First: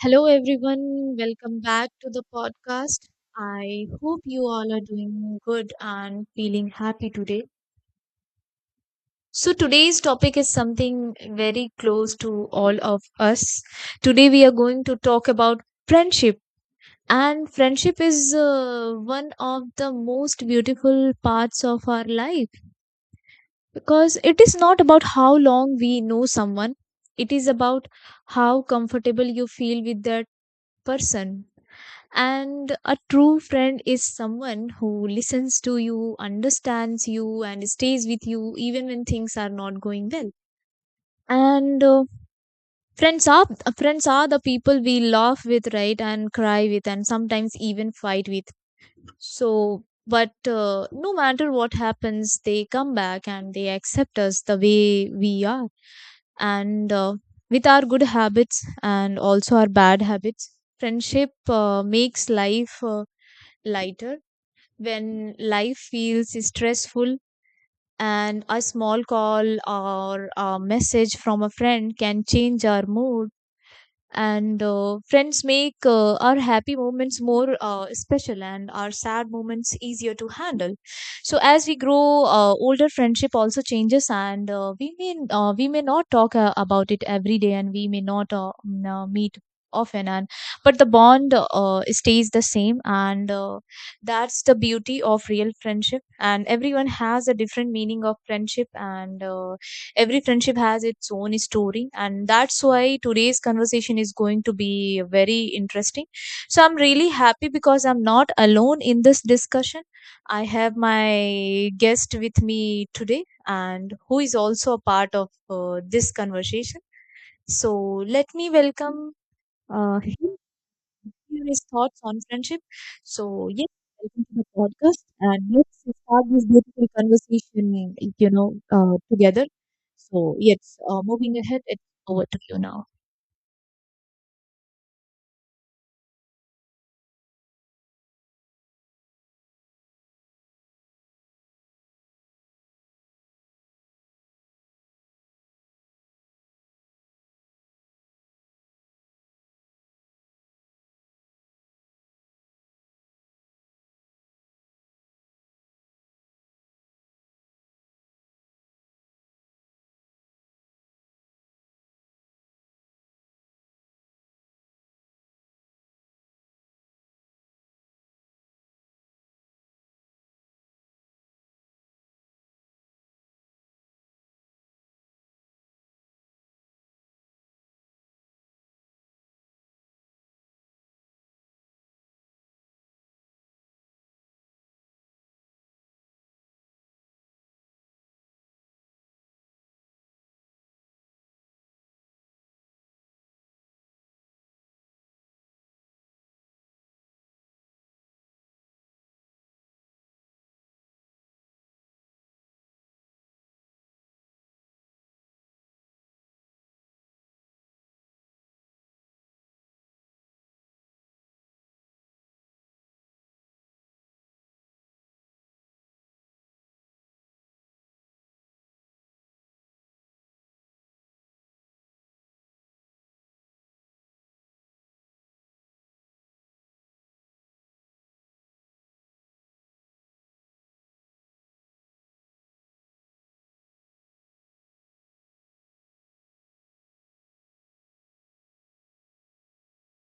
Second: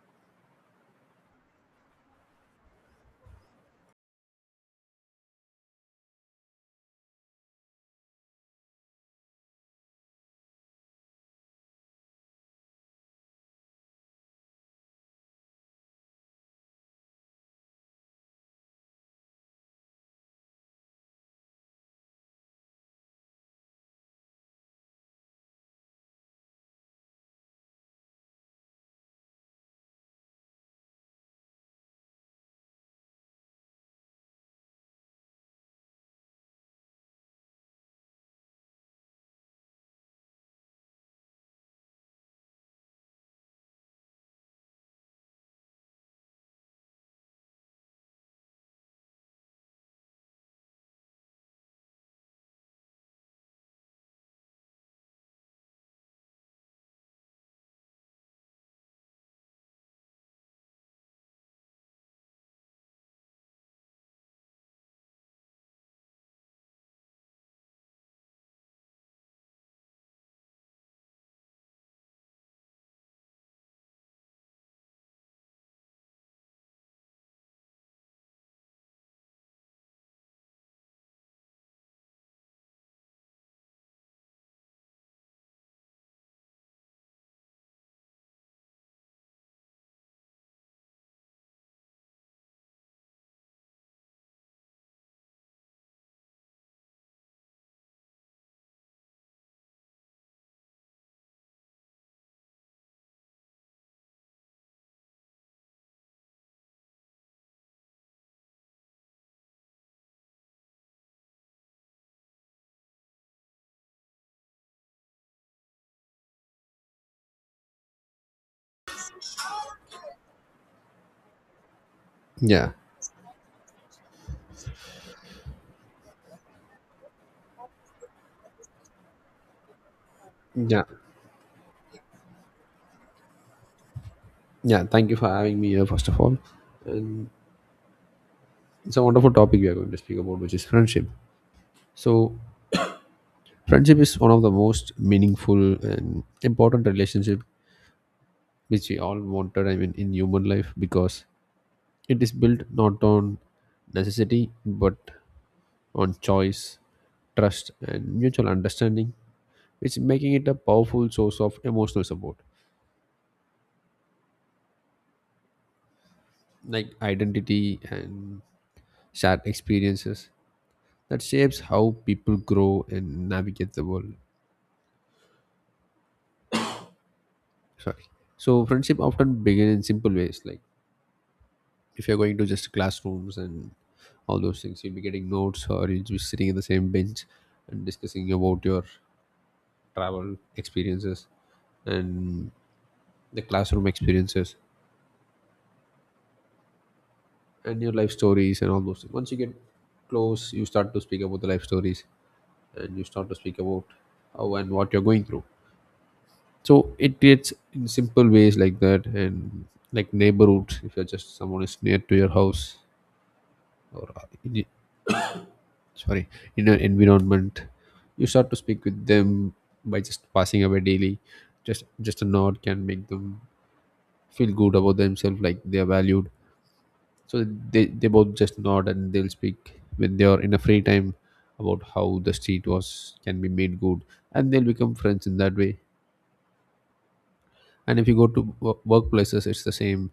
Hello, everyone. Welcome back to the podcast. I hope you all are doing good and feeling happy today. So, today's topic is something very close to all of us. Today, we are going to talk about friendship. And friendship is one of the most beautiful parts of our life because it is not about how long we know someone, it is about how comfortable you feel with that person. And a true friend is someone who listens to you, understands you, and stays with you even when things are not going well. And friends are Friends are the people we laugh with, right, and cry with, and sometimes even fight with. So, but no matter what happens, they come back and they accept us the way we are, and with our good habits and also our bad habits. Friendship makes life lighter when life feels stressful, and a small call or a message from a friend can change our mood. And Friends make our happy moments more special and our sad moments easier to handle. So as we grow older, friendship also changes, and we may not talk about it every day, and we may not meet often. And but the bond stays the same, and that's the beauty of real friendship. And everyone has a different meaning of friendship, and every friendship has its own story, and that's why today's conversation is going to be very interesting. So I'm really happy because I'm not alone in this discussion. I have my guest with me today, and who is also a part of this conversation. So let me welcome him, hear his thoughts on friendship. Yeah, So, yes, welcome to the podcast, and let's start this beautiful conversation, together. So, yes, yeah, uh, moving ahead, it's over to you now. yeah. Thank you for having me here, first of all. And it's a wonderful topic we are going to speak about, which is friendship. So, friendship is one of the most meaningful and important relationship which we all wanted. I mean, in human life, because it is built not on necessity but on choice, trust, and mutual understanding, which making it a powerful source of emotional support, like identity and shared experiences that shapes how people grow and navigate the world. Sorry. So friendship often begin in simple ways, like if you're going to just classrooms and all those things, you'll be getting notes or you'll be sitting in the same bench and discussing about your travel experiences and the classroom experiences and your life stories and all those things. Once you get close, you start to speak about the life stories and you start to speak about how and what you're going through. So it creates in simple ways like that, and like neighborhoods, if you're just someone is near to your house or sorry, in an environment, you start to speak with them by just passing away daily. Just a nod can make them feel good about themselves, like they are valued. So they both just nod, and they'll speak when they are in a free time about how the street was can be made good, and they'll become friends in that way. And if you go to workplaces, it's the same.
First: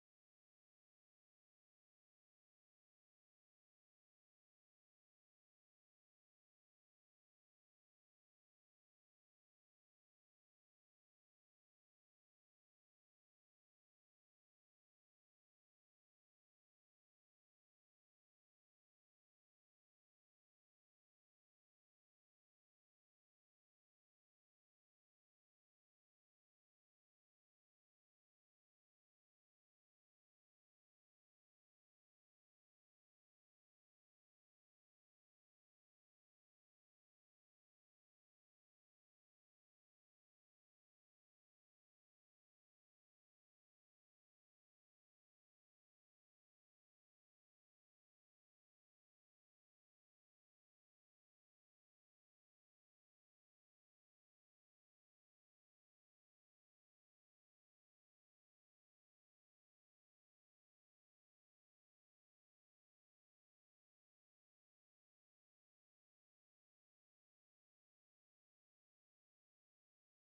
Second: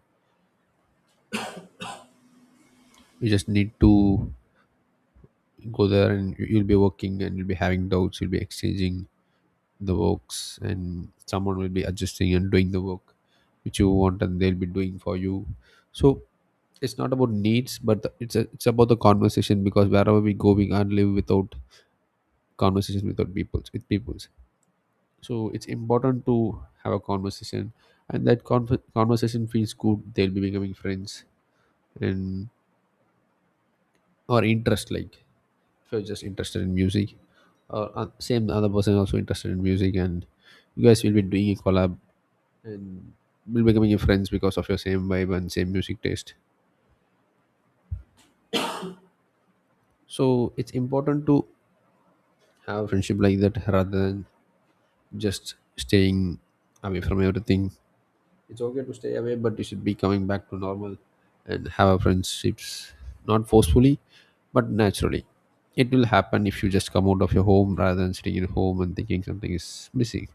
You just need to go there, and you'll be working, and you'll be having doubts, you'll be exchanging the works, and someone will be adjusting and doing the work which you want, and they'll be doing for you. So it's not about needs, but the- it's a, it's about the conversation, because wherever we go we can't live without conversation, without people, with peoples. So it's important to have a conversation, and that conversation feels good, they'll be becoming friends. And or interest, like if you're just interested in music or same other person also interested in music, and you guys will be doing a collab and will becoming your friends because of your same vibe and same music taste. So it's important to have friendship like that rather than just staying away from everything. It's okay to stay away, but you should be coming back to normal and have friendships, not forcefully but naturally. It will happen if you just come out of your home rather than sitting in home and thinking something is missing.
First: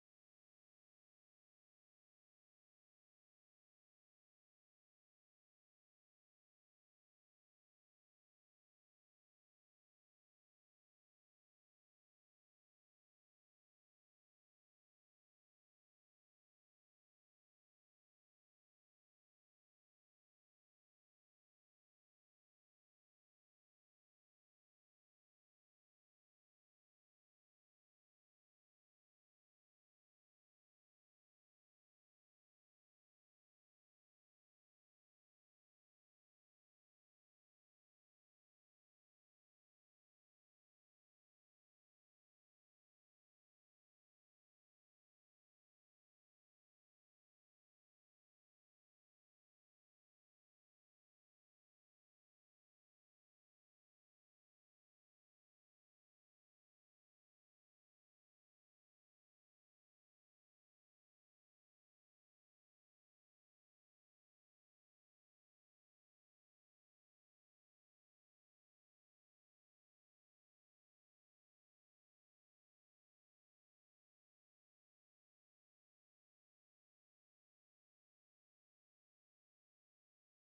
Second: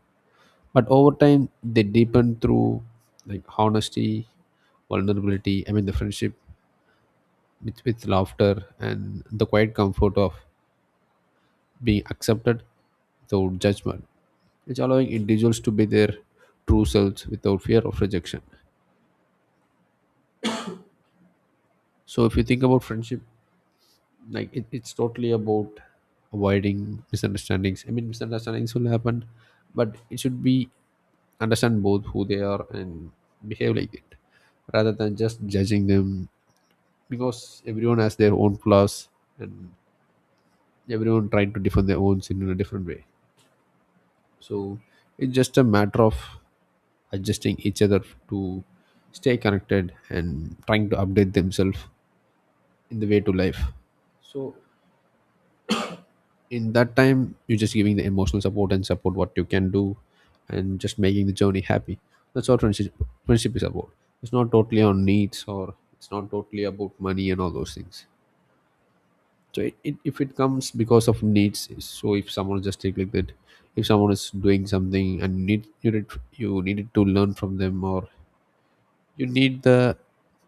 But over time they deepen through like honesty, vulnerability, I mean the friendship, with laughter and the quiet comfort of being accepted without judgment. It's allowing individuals to be their true selves without fear of rejection. So if you think about friendship, like it's totally about avoiding misunderstandings. I mean, misunderstandings will happen, but it should be understand both who they are and behave like it, rather than just judging them, because everyone has their own flaws, and everyone trying to defend their own sin in a different way. So it's just a matter of adjusting each other to stay connected and trying to update themselves in the way to life. So in that time you're just giving the emotional support and support what you can do, and just making the journey happy. That's what friendship, friendship is about. It's not totally on needs, or it's not totally about money and all those things. So if it comes because of needs, so if someone just take like that, if someone is doing something and you needed to learn from them, or you need the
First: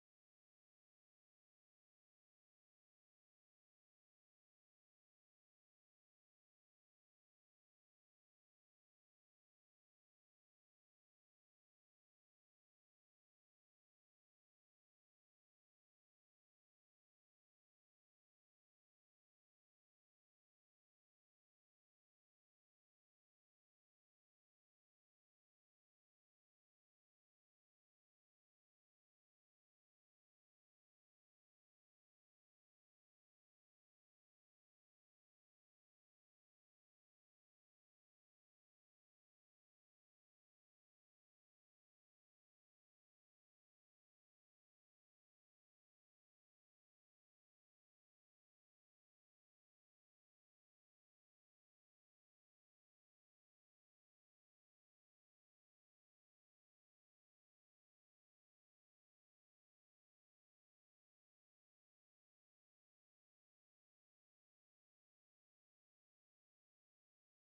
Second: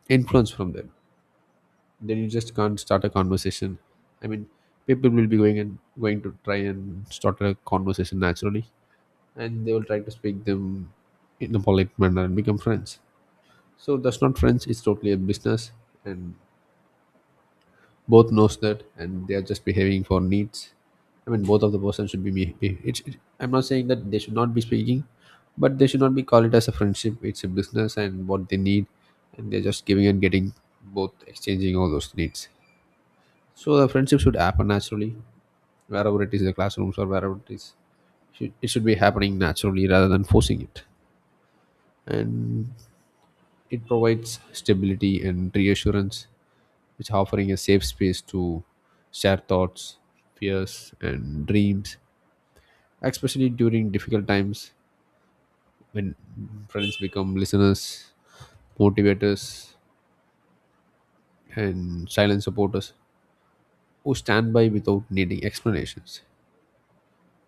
influence from them, then you just can't start a conversation. I mean, people will be going and going to try and start a conversation naturally, and they will try to speak them in a polite manner and become friends. So that's not friends, it's totally a business, and both knows that, and they are just behaving for needs. I mean, both of the person should be- it's it, I'm not saying that they should not be speaking, but they should not be call it as a friendship. It's a business and what they need, and they're just giving and getting, both exchanging all those needs. So the friendship should happen naturally, wherever it is the classrooms or wherever it is. Should, it should be happening naturally rather than forcing it. And it provides stability and reassurance, which offering a safe space to share thoughts, fears, and dreams, especially during difficult times when friends become listeners, motivators, and silent supporters who stand by without needing explanations.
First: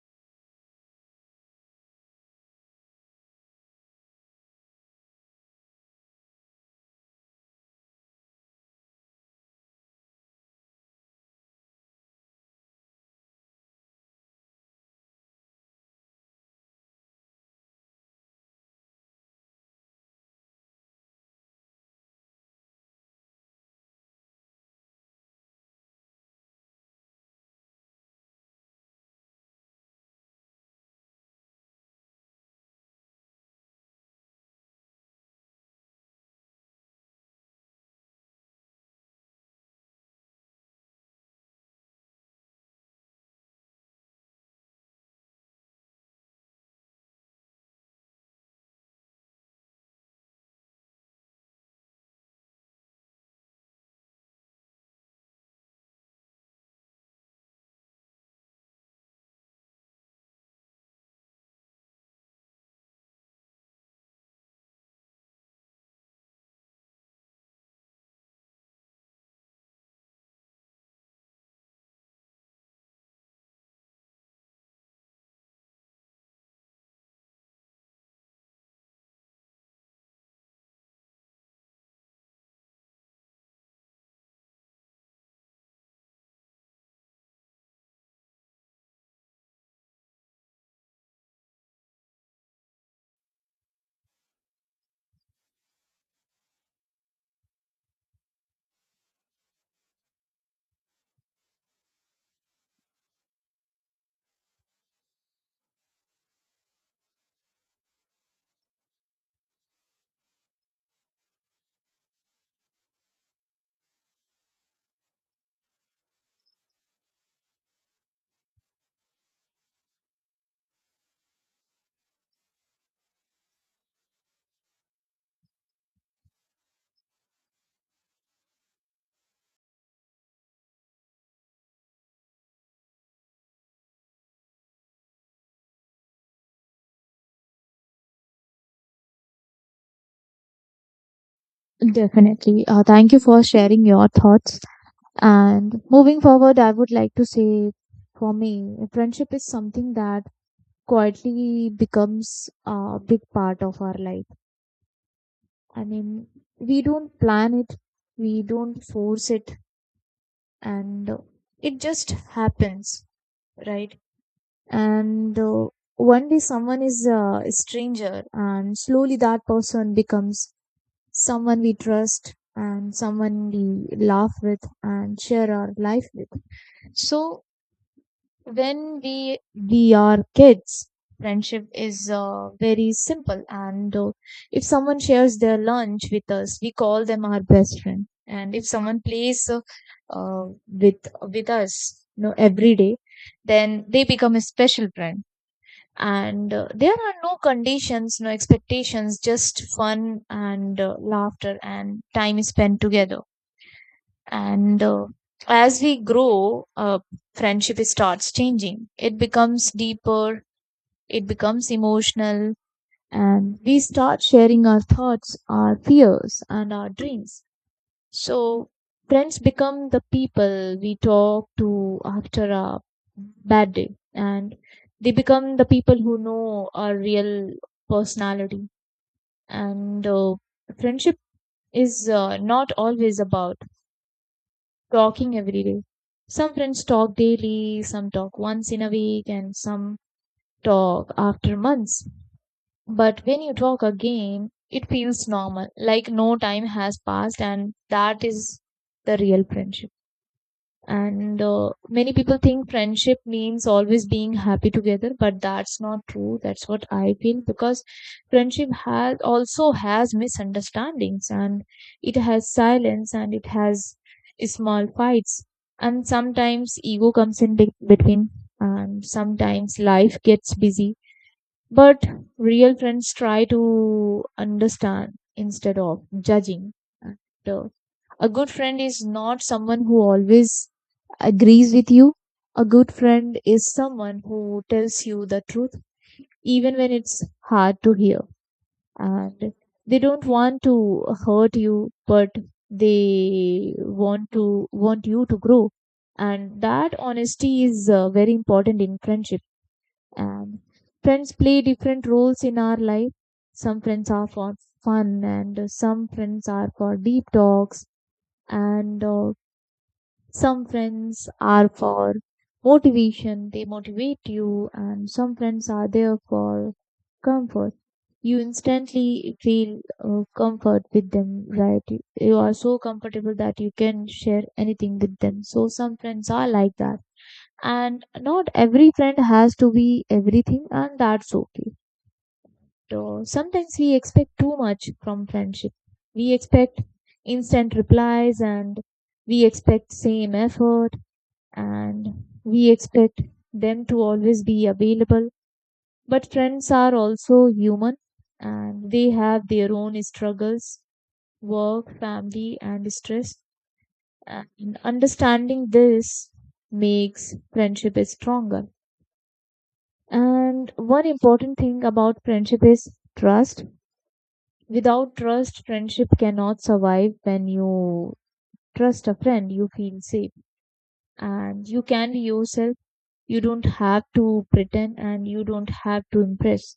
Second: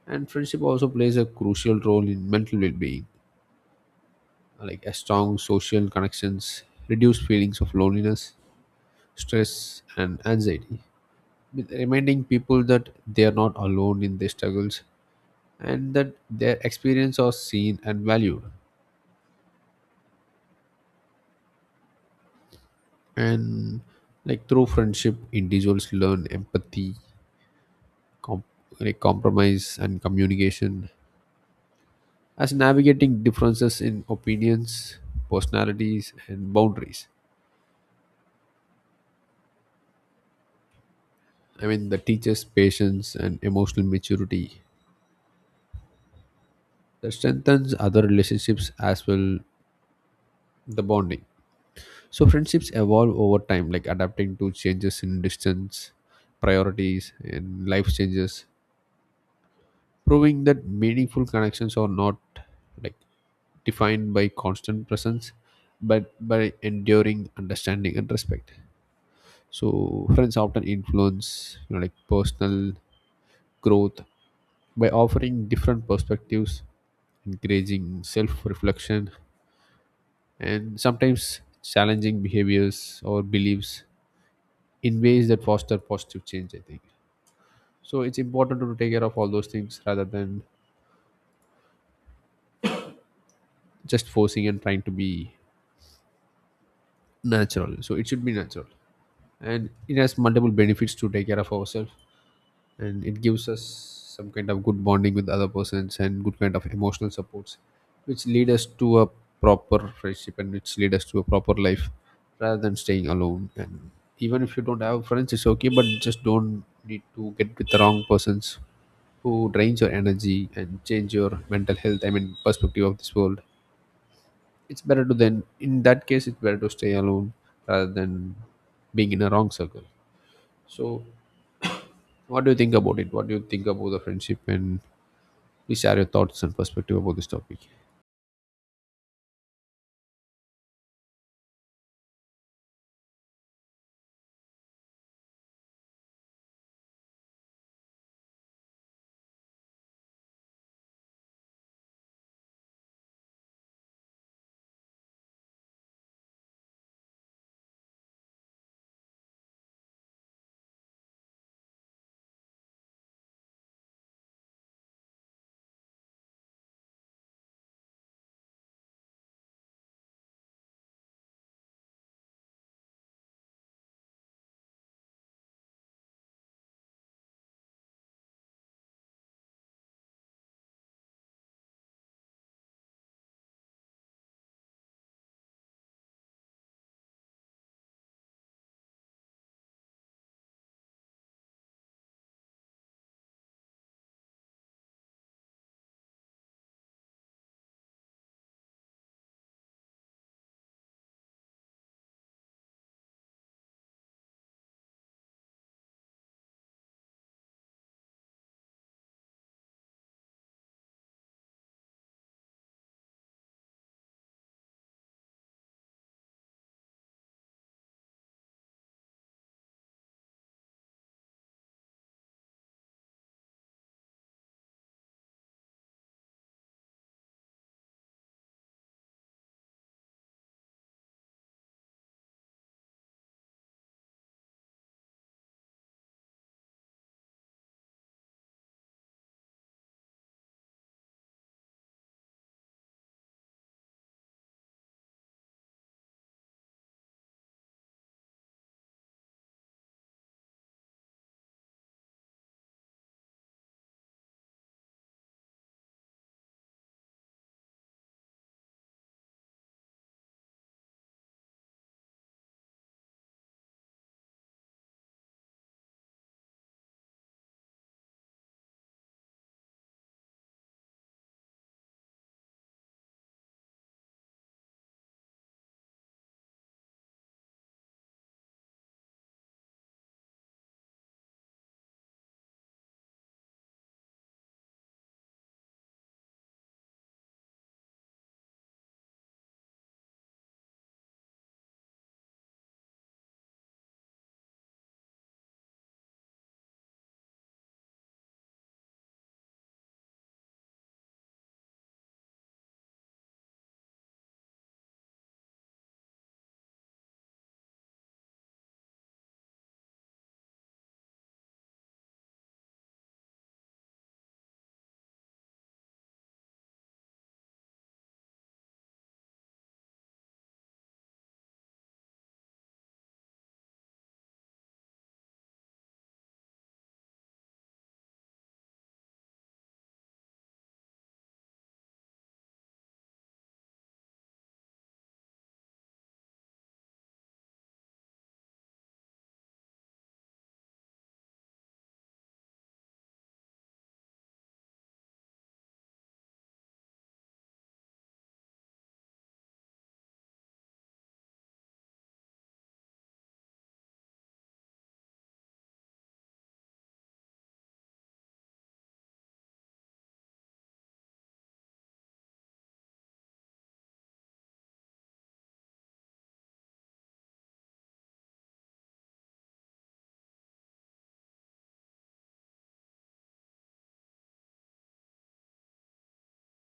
And friendship also plays a crucial role in mental well being, like a strong social connections reduce feelings of loneliness, stress, and anxiety, with reminding people that they are not alone in their struggles and that their experience are seen and valued. And like through friendship individuals learn empathy, com- like compromise and communication, as navigating differences in opinions, personalities and boundaries. I mean, that teaches patience and emotional maturity, that strengthens other relationships as well, the bonding. So friendships evolve over time, like adapting to changes in distance, priorities and life changes, proving that meaningful connections are not like defined by constant presence but by enduring understanding and respect. So friends often influence, you know, like personal growth, by offering different perspectives, encouraging self-reflection, and sometimes challenging behaviors or beliefs in ways that foster positive change, I think. So it's important to take care of all those things rather than just forcing, and trying to be natural, so it should be natural. And it has multiple benefits to take care of ourselves, and it gives us some kind of good bonding with other persons and good kind of emotional supports, which lead us to a proper friendship, and which lead us to a proper life rather than staying alone. And even if you don't have friends, it's okay, but just don't need to get with the wrong persons who drains your energy and change your mental health, I mean perspective of this world. It's better to, then in that case it's better to stay alone rather than being in a wrong circle. So what do you think about it? What do you think about the friendship, and please share your thoughts and perspective about this topic? Definitely. Thank you for sharing your thoughts. And moving forward, I would like to say, for me, friendship is something that quietly becomes a big part of our life. I mean, we don't plan it, we don't force it. And it just happens, right? And one day someone is a stranger, and slowly that person becomes someone we trust and someone we laugh with and share our life with. So when we are kids, friendship is very simple, and if someone shares their lunch with us, we call them our best friend. And if someone plays uh, with us, you know, every day, then they become a special friend. And there are no conditions, no expectations, just fun and laughter and time is spent together. And as we grow, friendship starts changing. It becomes deeper, it becomes emotional, and we start sharing our thoughts, our fears, and our dreams. So friends become the people we talk to after a bad day, and they become the people who know our real personality. And friendship is not always about talking every day. Some friends talk daily, some talk once in a week, and some talk after months. But when you talk again, it feels normal, like no time has passed, and that is the real friendship. And many people think friendship means always being happy together, but that's not true. That's what I feel because friendship has also has misunderstandings, and it has silence, and it has small fights. And sometimes ego comes in between, and sometimes life gets busy. But real friends try to understand instead of judging. And, uh, a good friend is not someone who always agrees with you. A good friend is someone who tells you the truth even when it's hard to hear. And they don't want to hurt you, but they want you to grow. And that honesty is very important in friendship. And friends play different roles in our life. Some friends are for fun, and some friends are for deep talks, and some friends are for motivation, they motivate you, and some friends are there for comfort. You instantly feel comfort with them, right? You are so comfortable that you can share anything with them. So, some friends are like that. And not every friend has to be everything, and that's okay. So, sometimes we expect too much from friendship. We expect instant replies, and we expect same effort, and we expect them to always be available. But friends are also human, and they have their own struggles, work, family, and stress. And understanding this makes friendship stronger. And one important thing about friendship is trust. Without trust, friendship cannot survive. When you trust a friend, you feel safe and you can be yourself. You don't have to pretend and you don't have to impress.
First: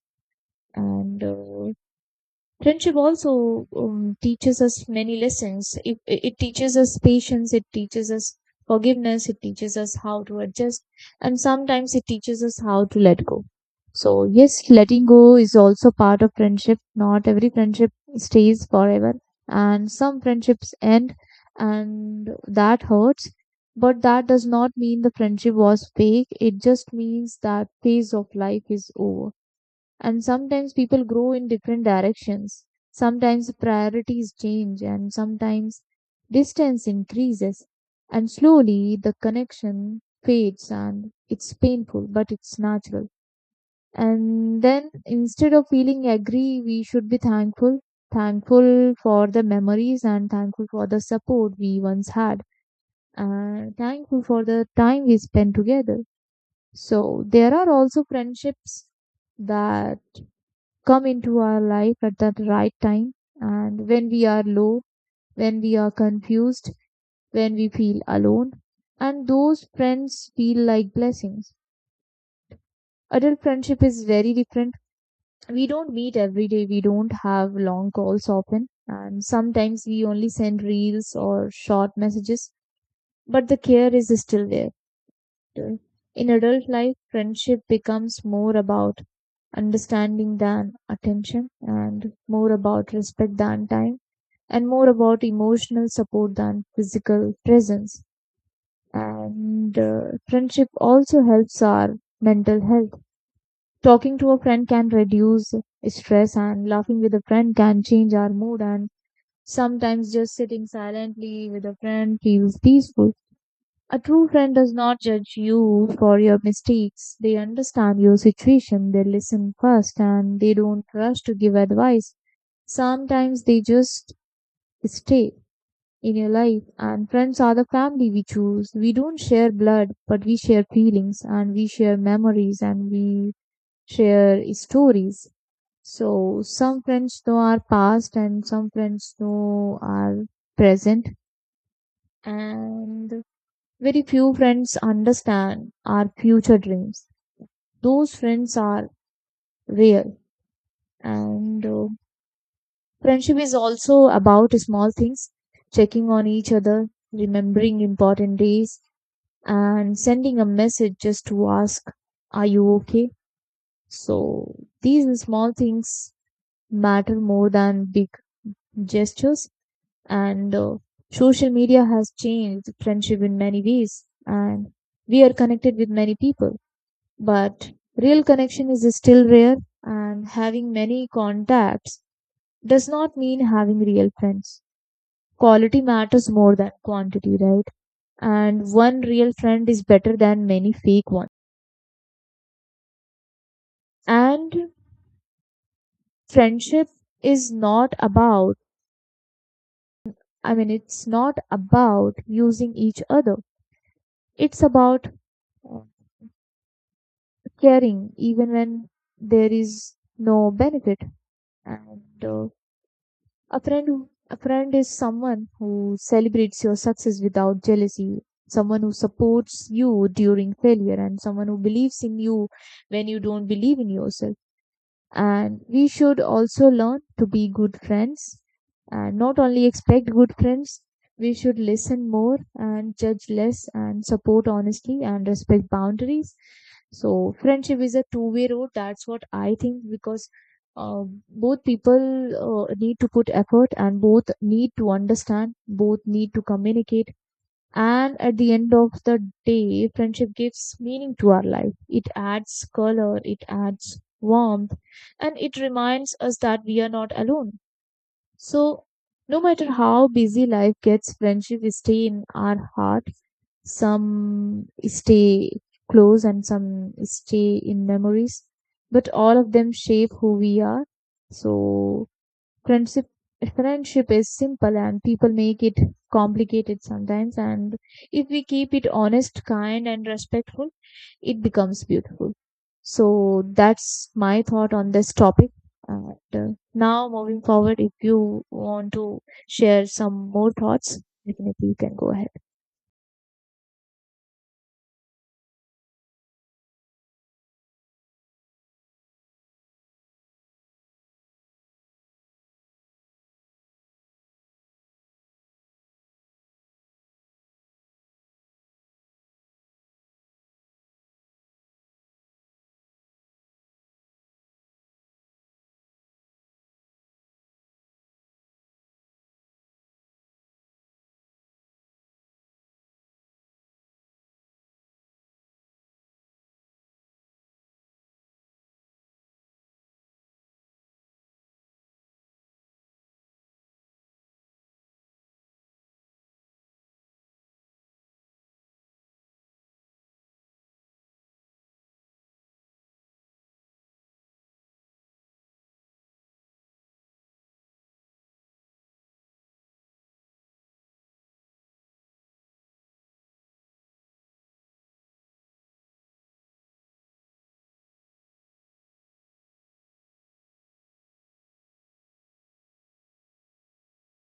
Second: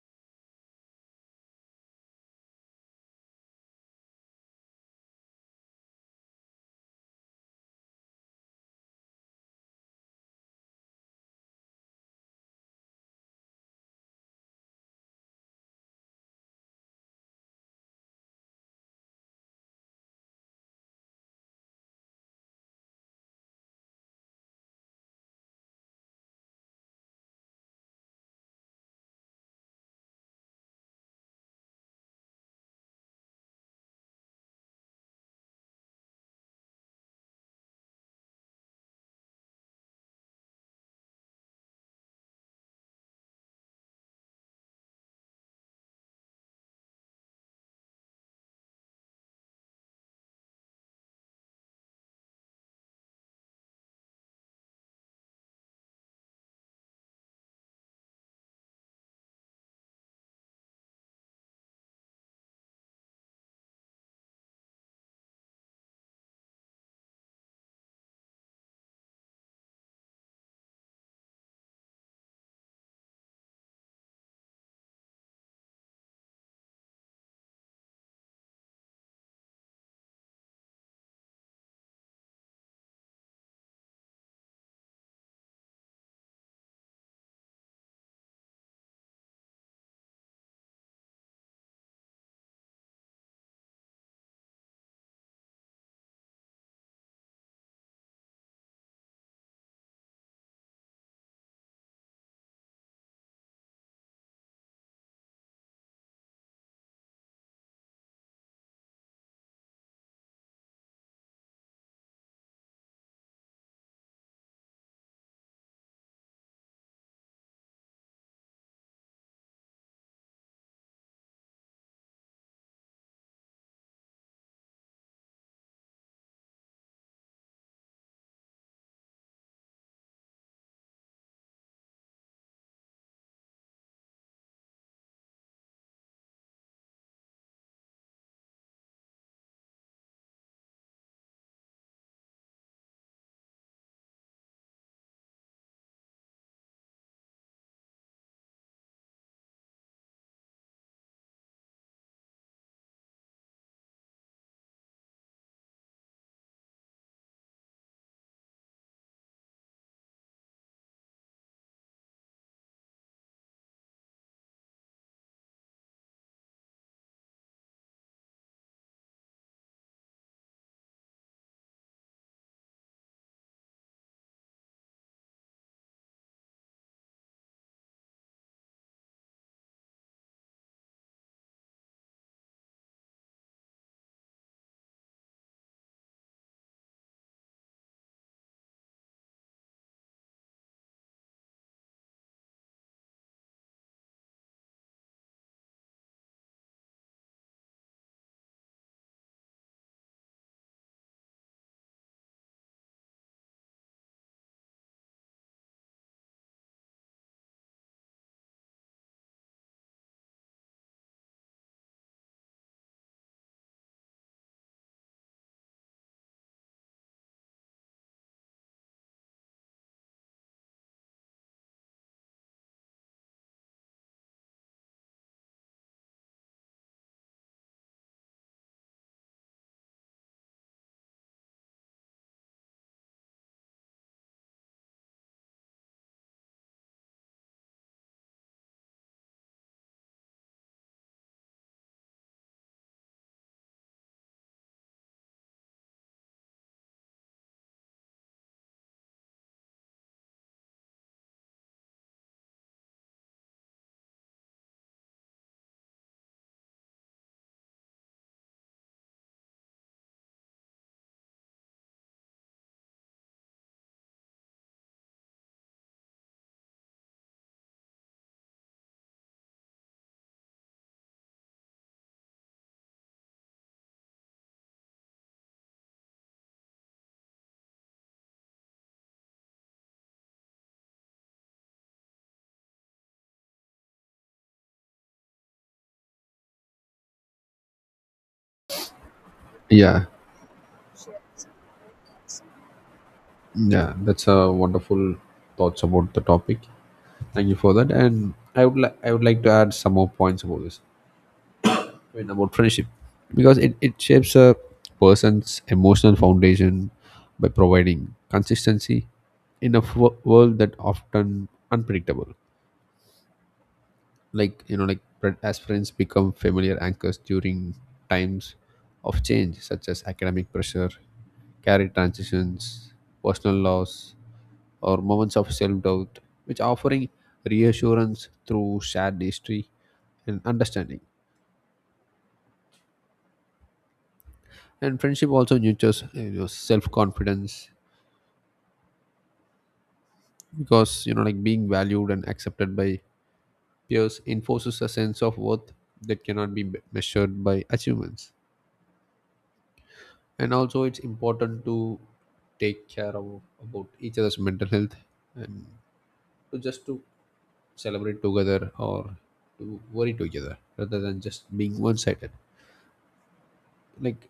And friendship also teaches us many lessons. It teaches us patience, it teaches us forgiveness, it teaches us how to adjust, and sometimes it teaches us how to let go. So, yes, letting go is also part of friendship. Not every friendship stays forever, and some friendships end, and that hurts. But that does not mean the friendship was fake, it just means that phase of life is over. And sometimes people grow in different directions, sometimes priorities change, and sometimes distance increases, and slowly the connection fades. And it's painful but it's natural. And then instead of feeling angry, we should be thankful, thankful for the memories, and thankful for the support we once had, and thankful for the time we spent together. So there are also friendships that come into our life at the right time, and when we are low, when we are confused, when we feel alone. And those friends feel like blessings. Adult friendship is very different. We don't meet every day, we don't have long calls often, and sometimes we only send reels or short messages, but the care is still there. In adult life, friendship becomes more about understanding than attention, and more about respect than time, and more about emotional support than physical presence. And friendship also helps our mental health. Talking to a friend can reduce stress, and laughing with a friend can change our mood. And sometimes just sitting silently with a friend feels peaceful. A true friend does not judge you for your mistakes. They understand your situation. They listen first and they don't rush to give advice. Sometimes they just stay in your life. And friends are the family we choose. We don't share blood, but we share feelings and we share memories and we share stories. So some friends know our past, and some friends know our present, and very few friends understand our future dreams. Those friends are rare. And friendship is also about small things, checking on each other, remembering important days, and sending a message just to ask, are you okay? So these small things matter more than big gestures. And social media has changed friendship in many ways, and we are connected with many people, but real connection is still rare, and having many contacts does not mean having real friends. Quality matters more than quantity, right? And one real friend is better than many fake ones. And friendship is not about, I mean, it's not about using each other. It's about uh, caring even when there is no benefit. And a friend is someone who celebrates your success without jealousy, someone who supports you during failure, and someone who believes in you when you don't believe in yourself. And we should also learn to be good friends and not only expect good friends. We should listen more and judge less and support honestly and respect boundaries. So friendship is a two-way road, that's what I think, because uh, both people need to put effort, and both need to understand, both need to communicate. And at the end of the day, friendship gives meaning to our life. It adds color, it adds warmth, and it reminds us that we are not alone. So, no matter how busy life gets, friendship stay in our heart. Some stay close and some stay in memories, but all of them shape who we are. So, friendship friendship is simple and people make it complicated sometimes, and if we keep it honest, kind and respectful, it becomes beautiful. So that's my thought on this topic. And now moving forward, if you want to share Yeah. some more thoughts, definitely you can go ahead. Yeah, that's a wonderful thoughts about the topic. Thank you for that. And I would like to add some more points about this. I mean, about friendship. Because it shapes a person's emotional foundation by providing consistency in a world that often unpredictable. Like you know, like as friends become familiar anchors during times of change, such as academic pressure, career transitions, personal loss, or moments of self-doubt, which offering reassurance through shared history and understanding. And friendship also nurtures, you know, self-confidence, because you know, like being valued and accepted by peers enforces a sense of worth that cannot be measured by achievements. And also it's important to take care of about each other's mental health, and to just to celebrate together or to worry together rather than just being one-sided. Like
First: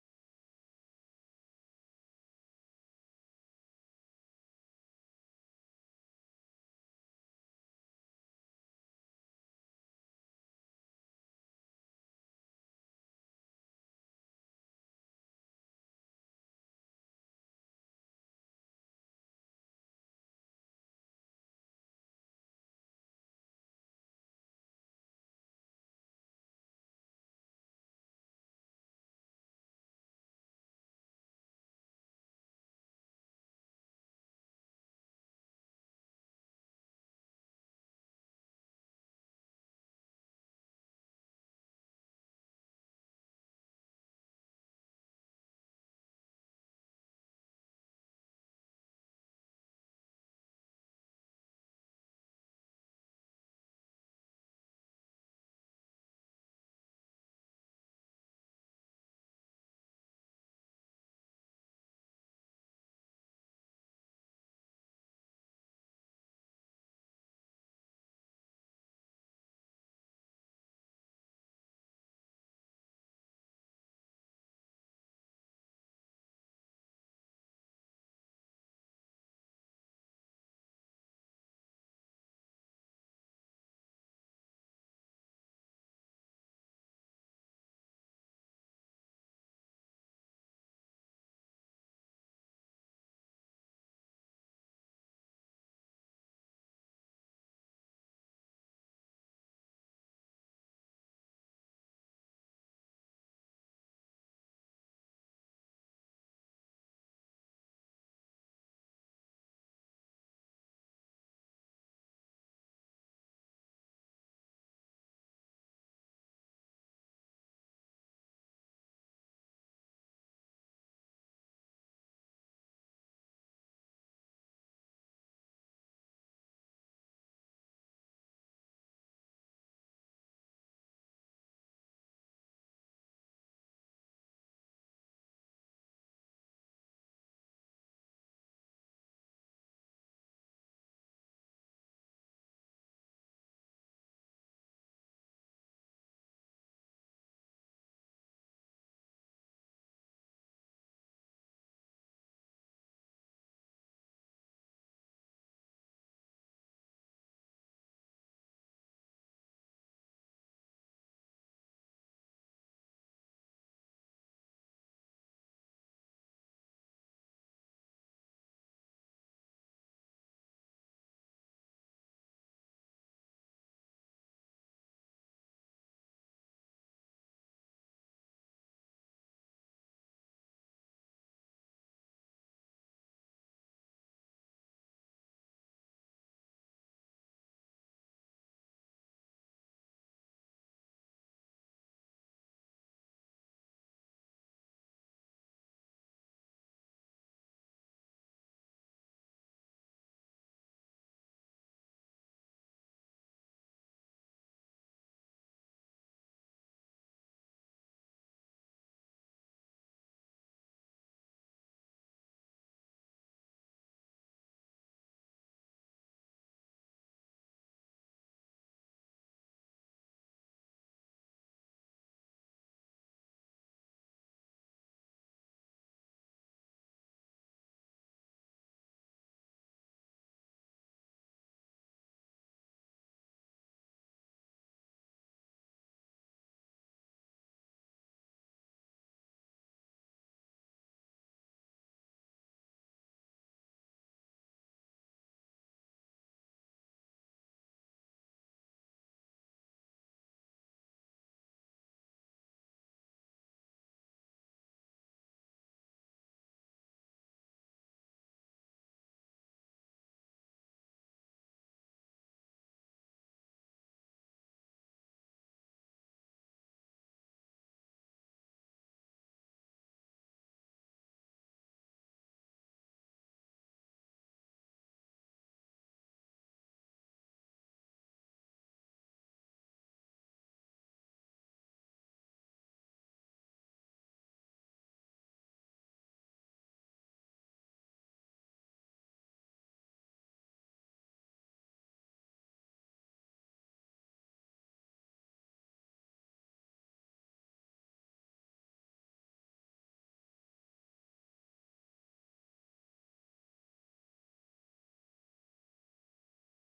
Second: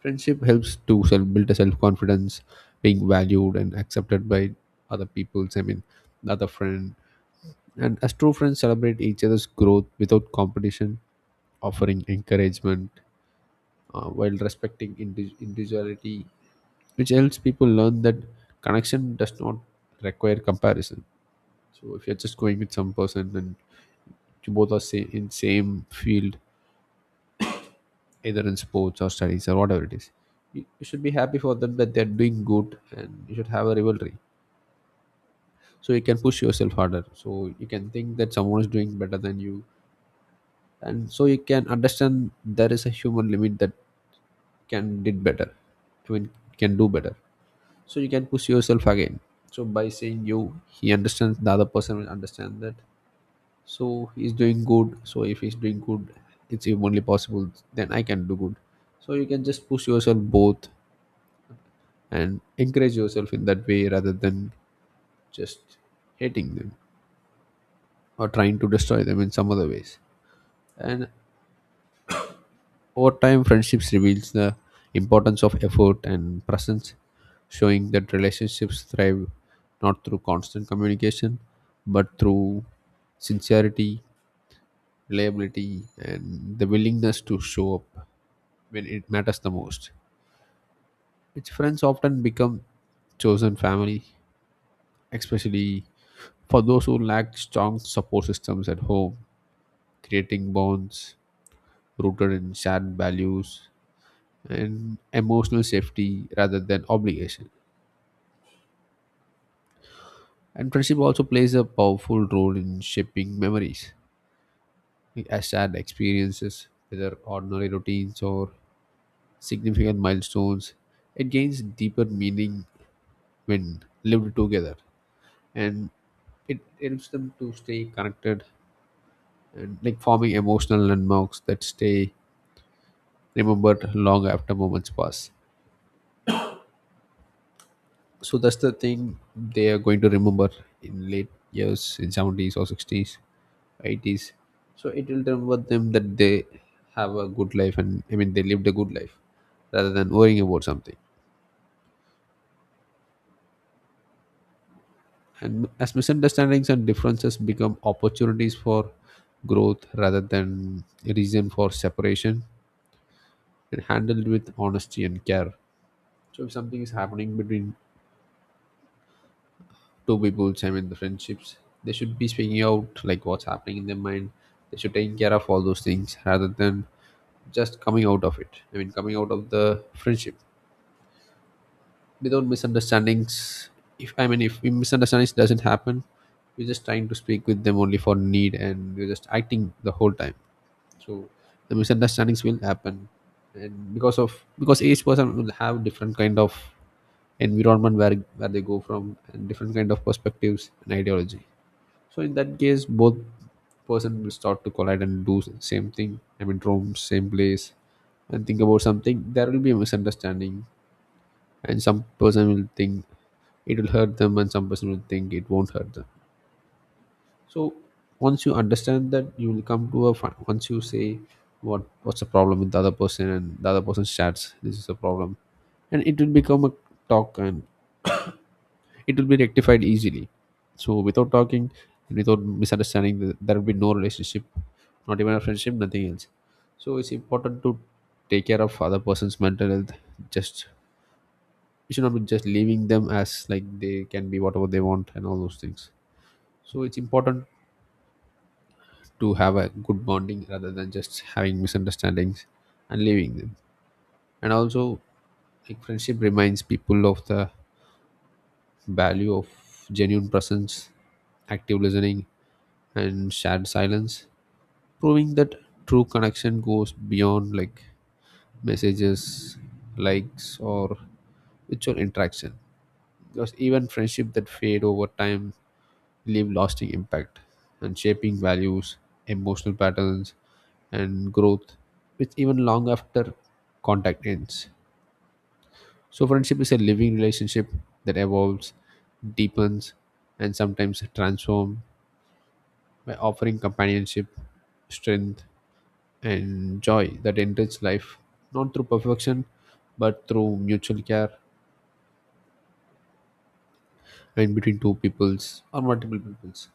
friendship helps to self build a self-confidence, being valued and accepted by other people's, I mean the other friend, and as true friends celebrate each other's growth without competition, offering encouragement, while respecting individuality, which helps people learn that connection does not require comparison. So if you're just going with some person and you both are in same field, either in sports or studies or whatever it is, you should be happy for them that they're doing good, and you should have a rivalry, so you can push yourself harder, so you can think that someone is doing better than you, and so you can understand there is a human limit that can did better, I mean can do better, so you can push yourself again. So by saying, you he understands, the other person will understand that. So he's doing good, so if he's doing good, it's even only possible then I can do good. So you can just push yourself both and encourage yourself in that way rather than just hating them or trying to destroy them in some other ways. And over time, friendships reveals the importance of effort and presence, showing that relationships thrive not through constant communication, but through sincerity, reliability, and the willingness to show up when it matters the most. Which friends often become chosen family, especially for those who lack strong support systems at home, creating bonds rooted in shared values and emotional safety rather than obligation. And friendship also plays a powerful role in shaping memories. As shared experiences, whether ordinary routines or significant milestones, it gains deeper meaning when lived together. And it helps them to stay connected, and like forming emotional landmarks that stay remembered long after moments pass. So that's the thing they are going to remember in late years, in 70s or 60s, 80s. So it will remember them that they have a good life, and I mean they lived a good life rather than worrying about something. And as misunderstandings and differences become opportunities for growth rather than a reason for separation, and handled with honesty and care. So if something is happening between two people's, I mean the friendships, they should be speaking out like what's happening in their mind. They should take care of all those things rather than just coming out of it, I mean coming out of the friendship. Without misunderstandings, if, I mean if misunderstandings doesn't happen, we're just trying to speak with them only for need, and we're just acting the whole time. So the misunderstandings will happen, and because of, because each person will have different kind of environment where they go from, and different kind of perspectives and ideology. So in that case, both person will start to collide and do same thing. I mean, roam same place and think about something. There will be a misunderstanding, and some person will think it will hurt them, and some person will think it won't hurt them. So once you understand that, you will come to a once you say what's the problem with the other person, and the other person starts this is a problem, and it will become a talk, and it will be rectified easily. So without talking and without misunderstanding, there will be no relationship, not even a friendship, nothing else. So it's important to take care of other person's mental health. Just you should not be just leaving them as like they can be whatever they want and all those things. So it's important to have a good bonding rather than just having misunderstandings and leaving them. And also, like friendship reminds people of the value of genuine presence, active listening, and shared silence, proving that true connection goes beyond like messages, likes, or virtual interaction. Because even friendship that fade over time leave lasting impact, and shaping values, emotional patterns, and growth, which even long after contact ends. So, friendship is a living relationship that evolves, deepens, and sometimes transforms by offering companionship, strength, and joy that enrich life, not through perfection, but through mutual care and between two peoples or multiple peoples.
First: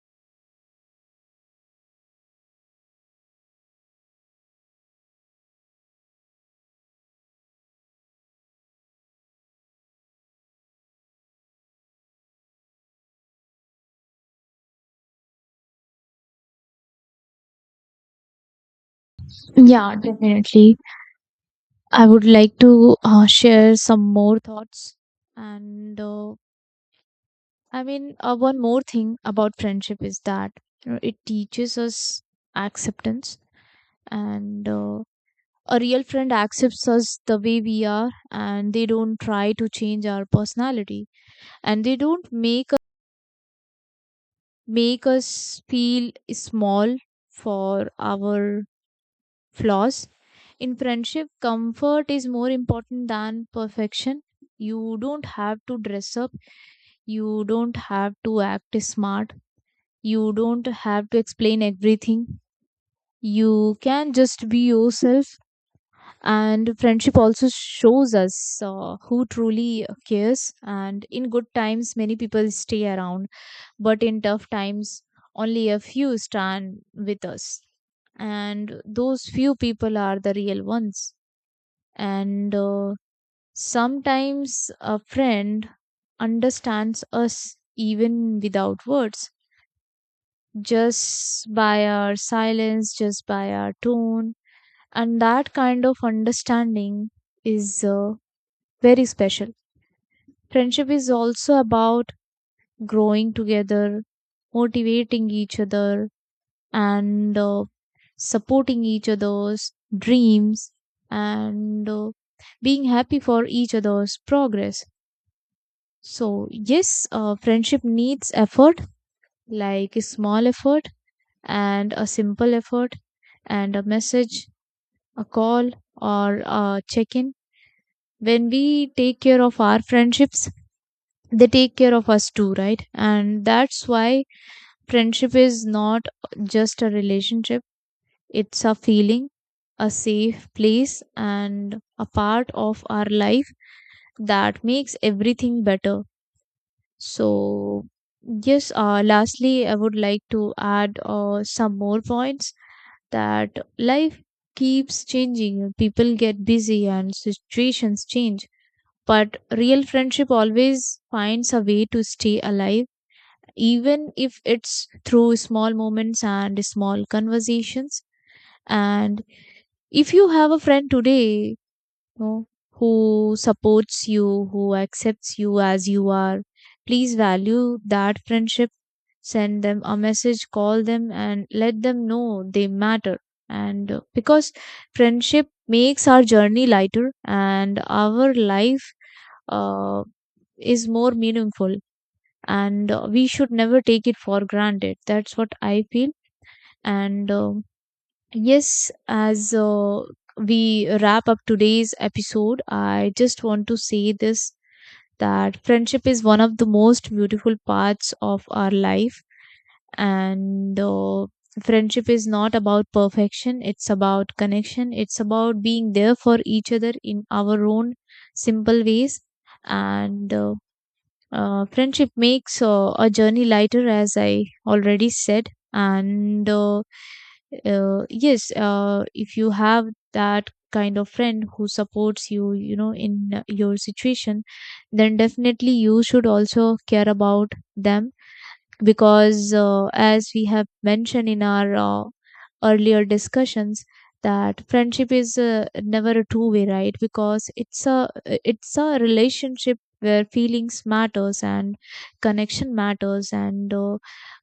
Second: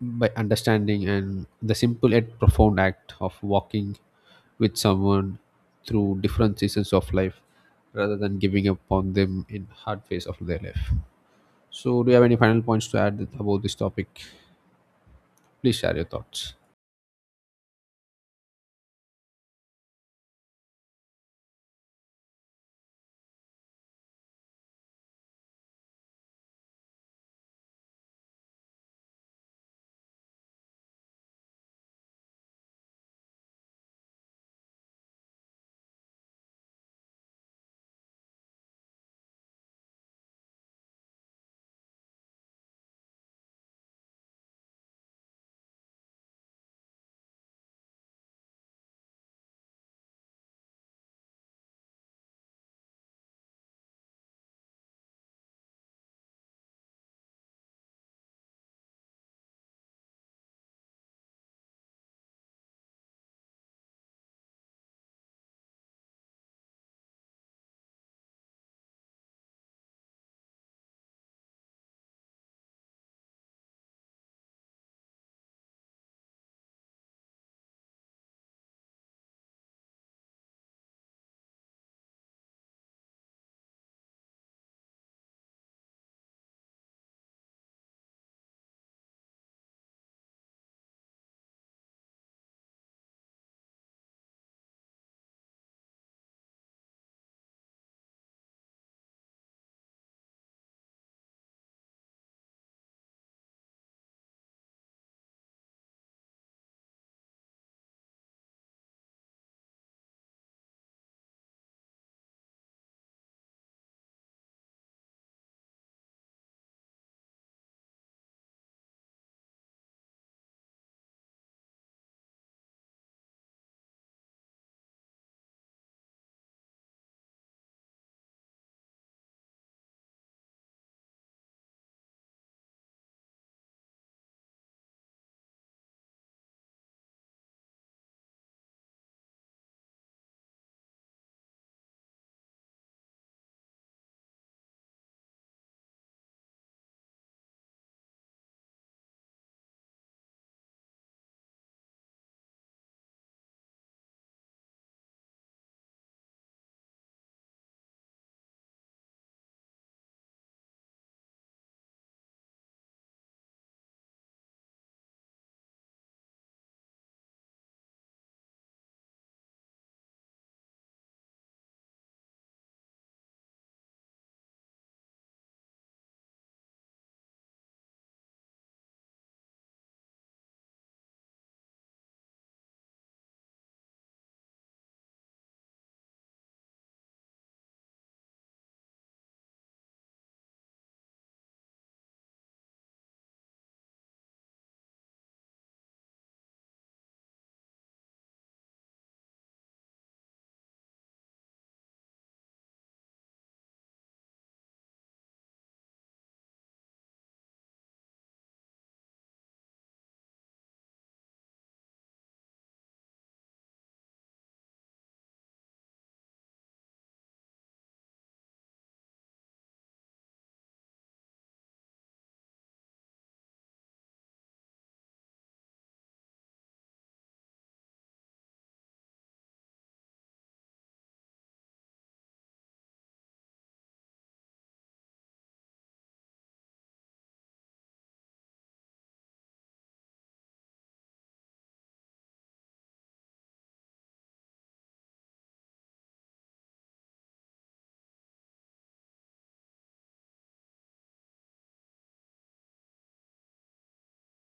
By understanding and the simple yet profound act of walking with someone through different seasons of life rather than giving up on them in hard phase of their life. So, do you have any final points to add about this topic? Please share your thoughts. Yeah, definitely. I would like to share some more thoughts and uh, one more thing about friendship is that you know, it teaches us acceptance, and a real friend accepts us the way we are, and they don't try to change our personality, and they don't make us feel small for our flaws. In friendship, comfort is more important than perfection. You don't have to dress up. You don't have to act smart. You don't have to explain everything. You can just be yourself. And friendship also shows us who truly cares. And in good times, many people stay around, but in tough times, only a few stand with us. And those few people are the real ones. And Sometimes a friend understands us even without words, just by our silence, just by our tone. And that kind of understanding is very special. Friendship is also about growing together, motivating each other, and supporting each other's dreams, and being happy for each other's progress. So, yes, friendship needs effort, like a small effort and a simple effort and a message, a call, or a check in. When we take care of our friendships, they take care of us too, right? And that's why friendship is not just a relationship, it's a feeling, a safe place, and a part of our life that makes everything better. So, yes, lastly, I would like to add some more points that life keeps changing. People get busy and situations change, but real friendship always finds a way to stay alive, even if it's through small moments and small conversations. And if you have a friend today, know, who supports you, who accepts you as you are. Please value that friendship. Send them a message, call them, and let them know they matter. And Because friendship makes our journey lighter and our life uh, is more meaningful, and we should never take it for granted. That's what I feel. And Yes, as we wrap up today's episode, I just want to say this, that friendship is one of the most beautiful parts of our life, and friendship is not about perfection, it's about connection, it's about being there for each other in our own simple ways. And Friendship makes a journey lighter, as I already said. If you have that kind of friend who supports you, you know, in your situation, then definitely you should also care about them, because as we have mentioned in our earlier discussions that friendship is never a two way, right? Because it's a relationship where feelings matters and connection matters, and uh,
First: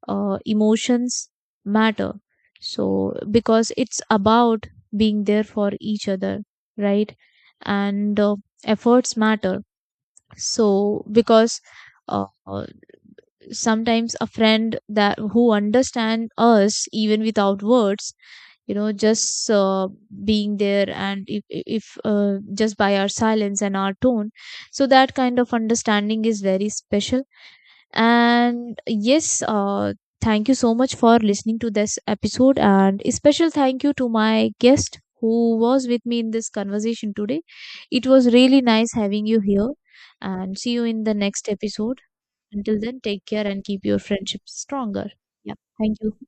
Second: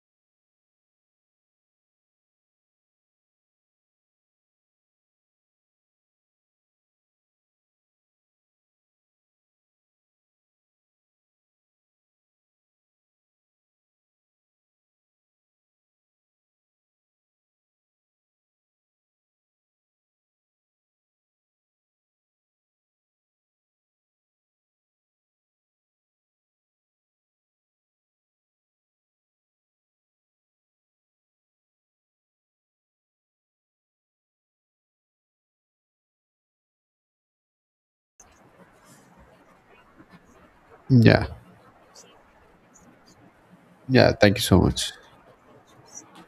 uh, emotions matter, so because it's about being there for each other, right? and Efforts matter, so because uh, sometimes a friend that who understand us even without words, you know, just being there, and if just by our silence and our tone, so that kind of understanding is very special. And yes, thank you so much for listening to this episode, and a special thank you to my guest who was with me in this conversation today. It was really nice having you here, and see you in the Yeah. next episode. Until then, take care and keep your Yeah. Thank you friendship so much. stronger. Yeah, thank you.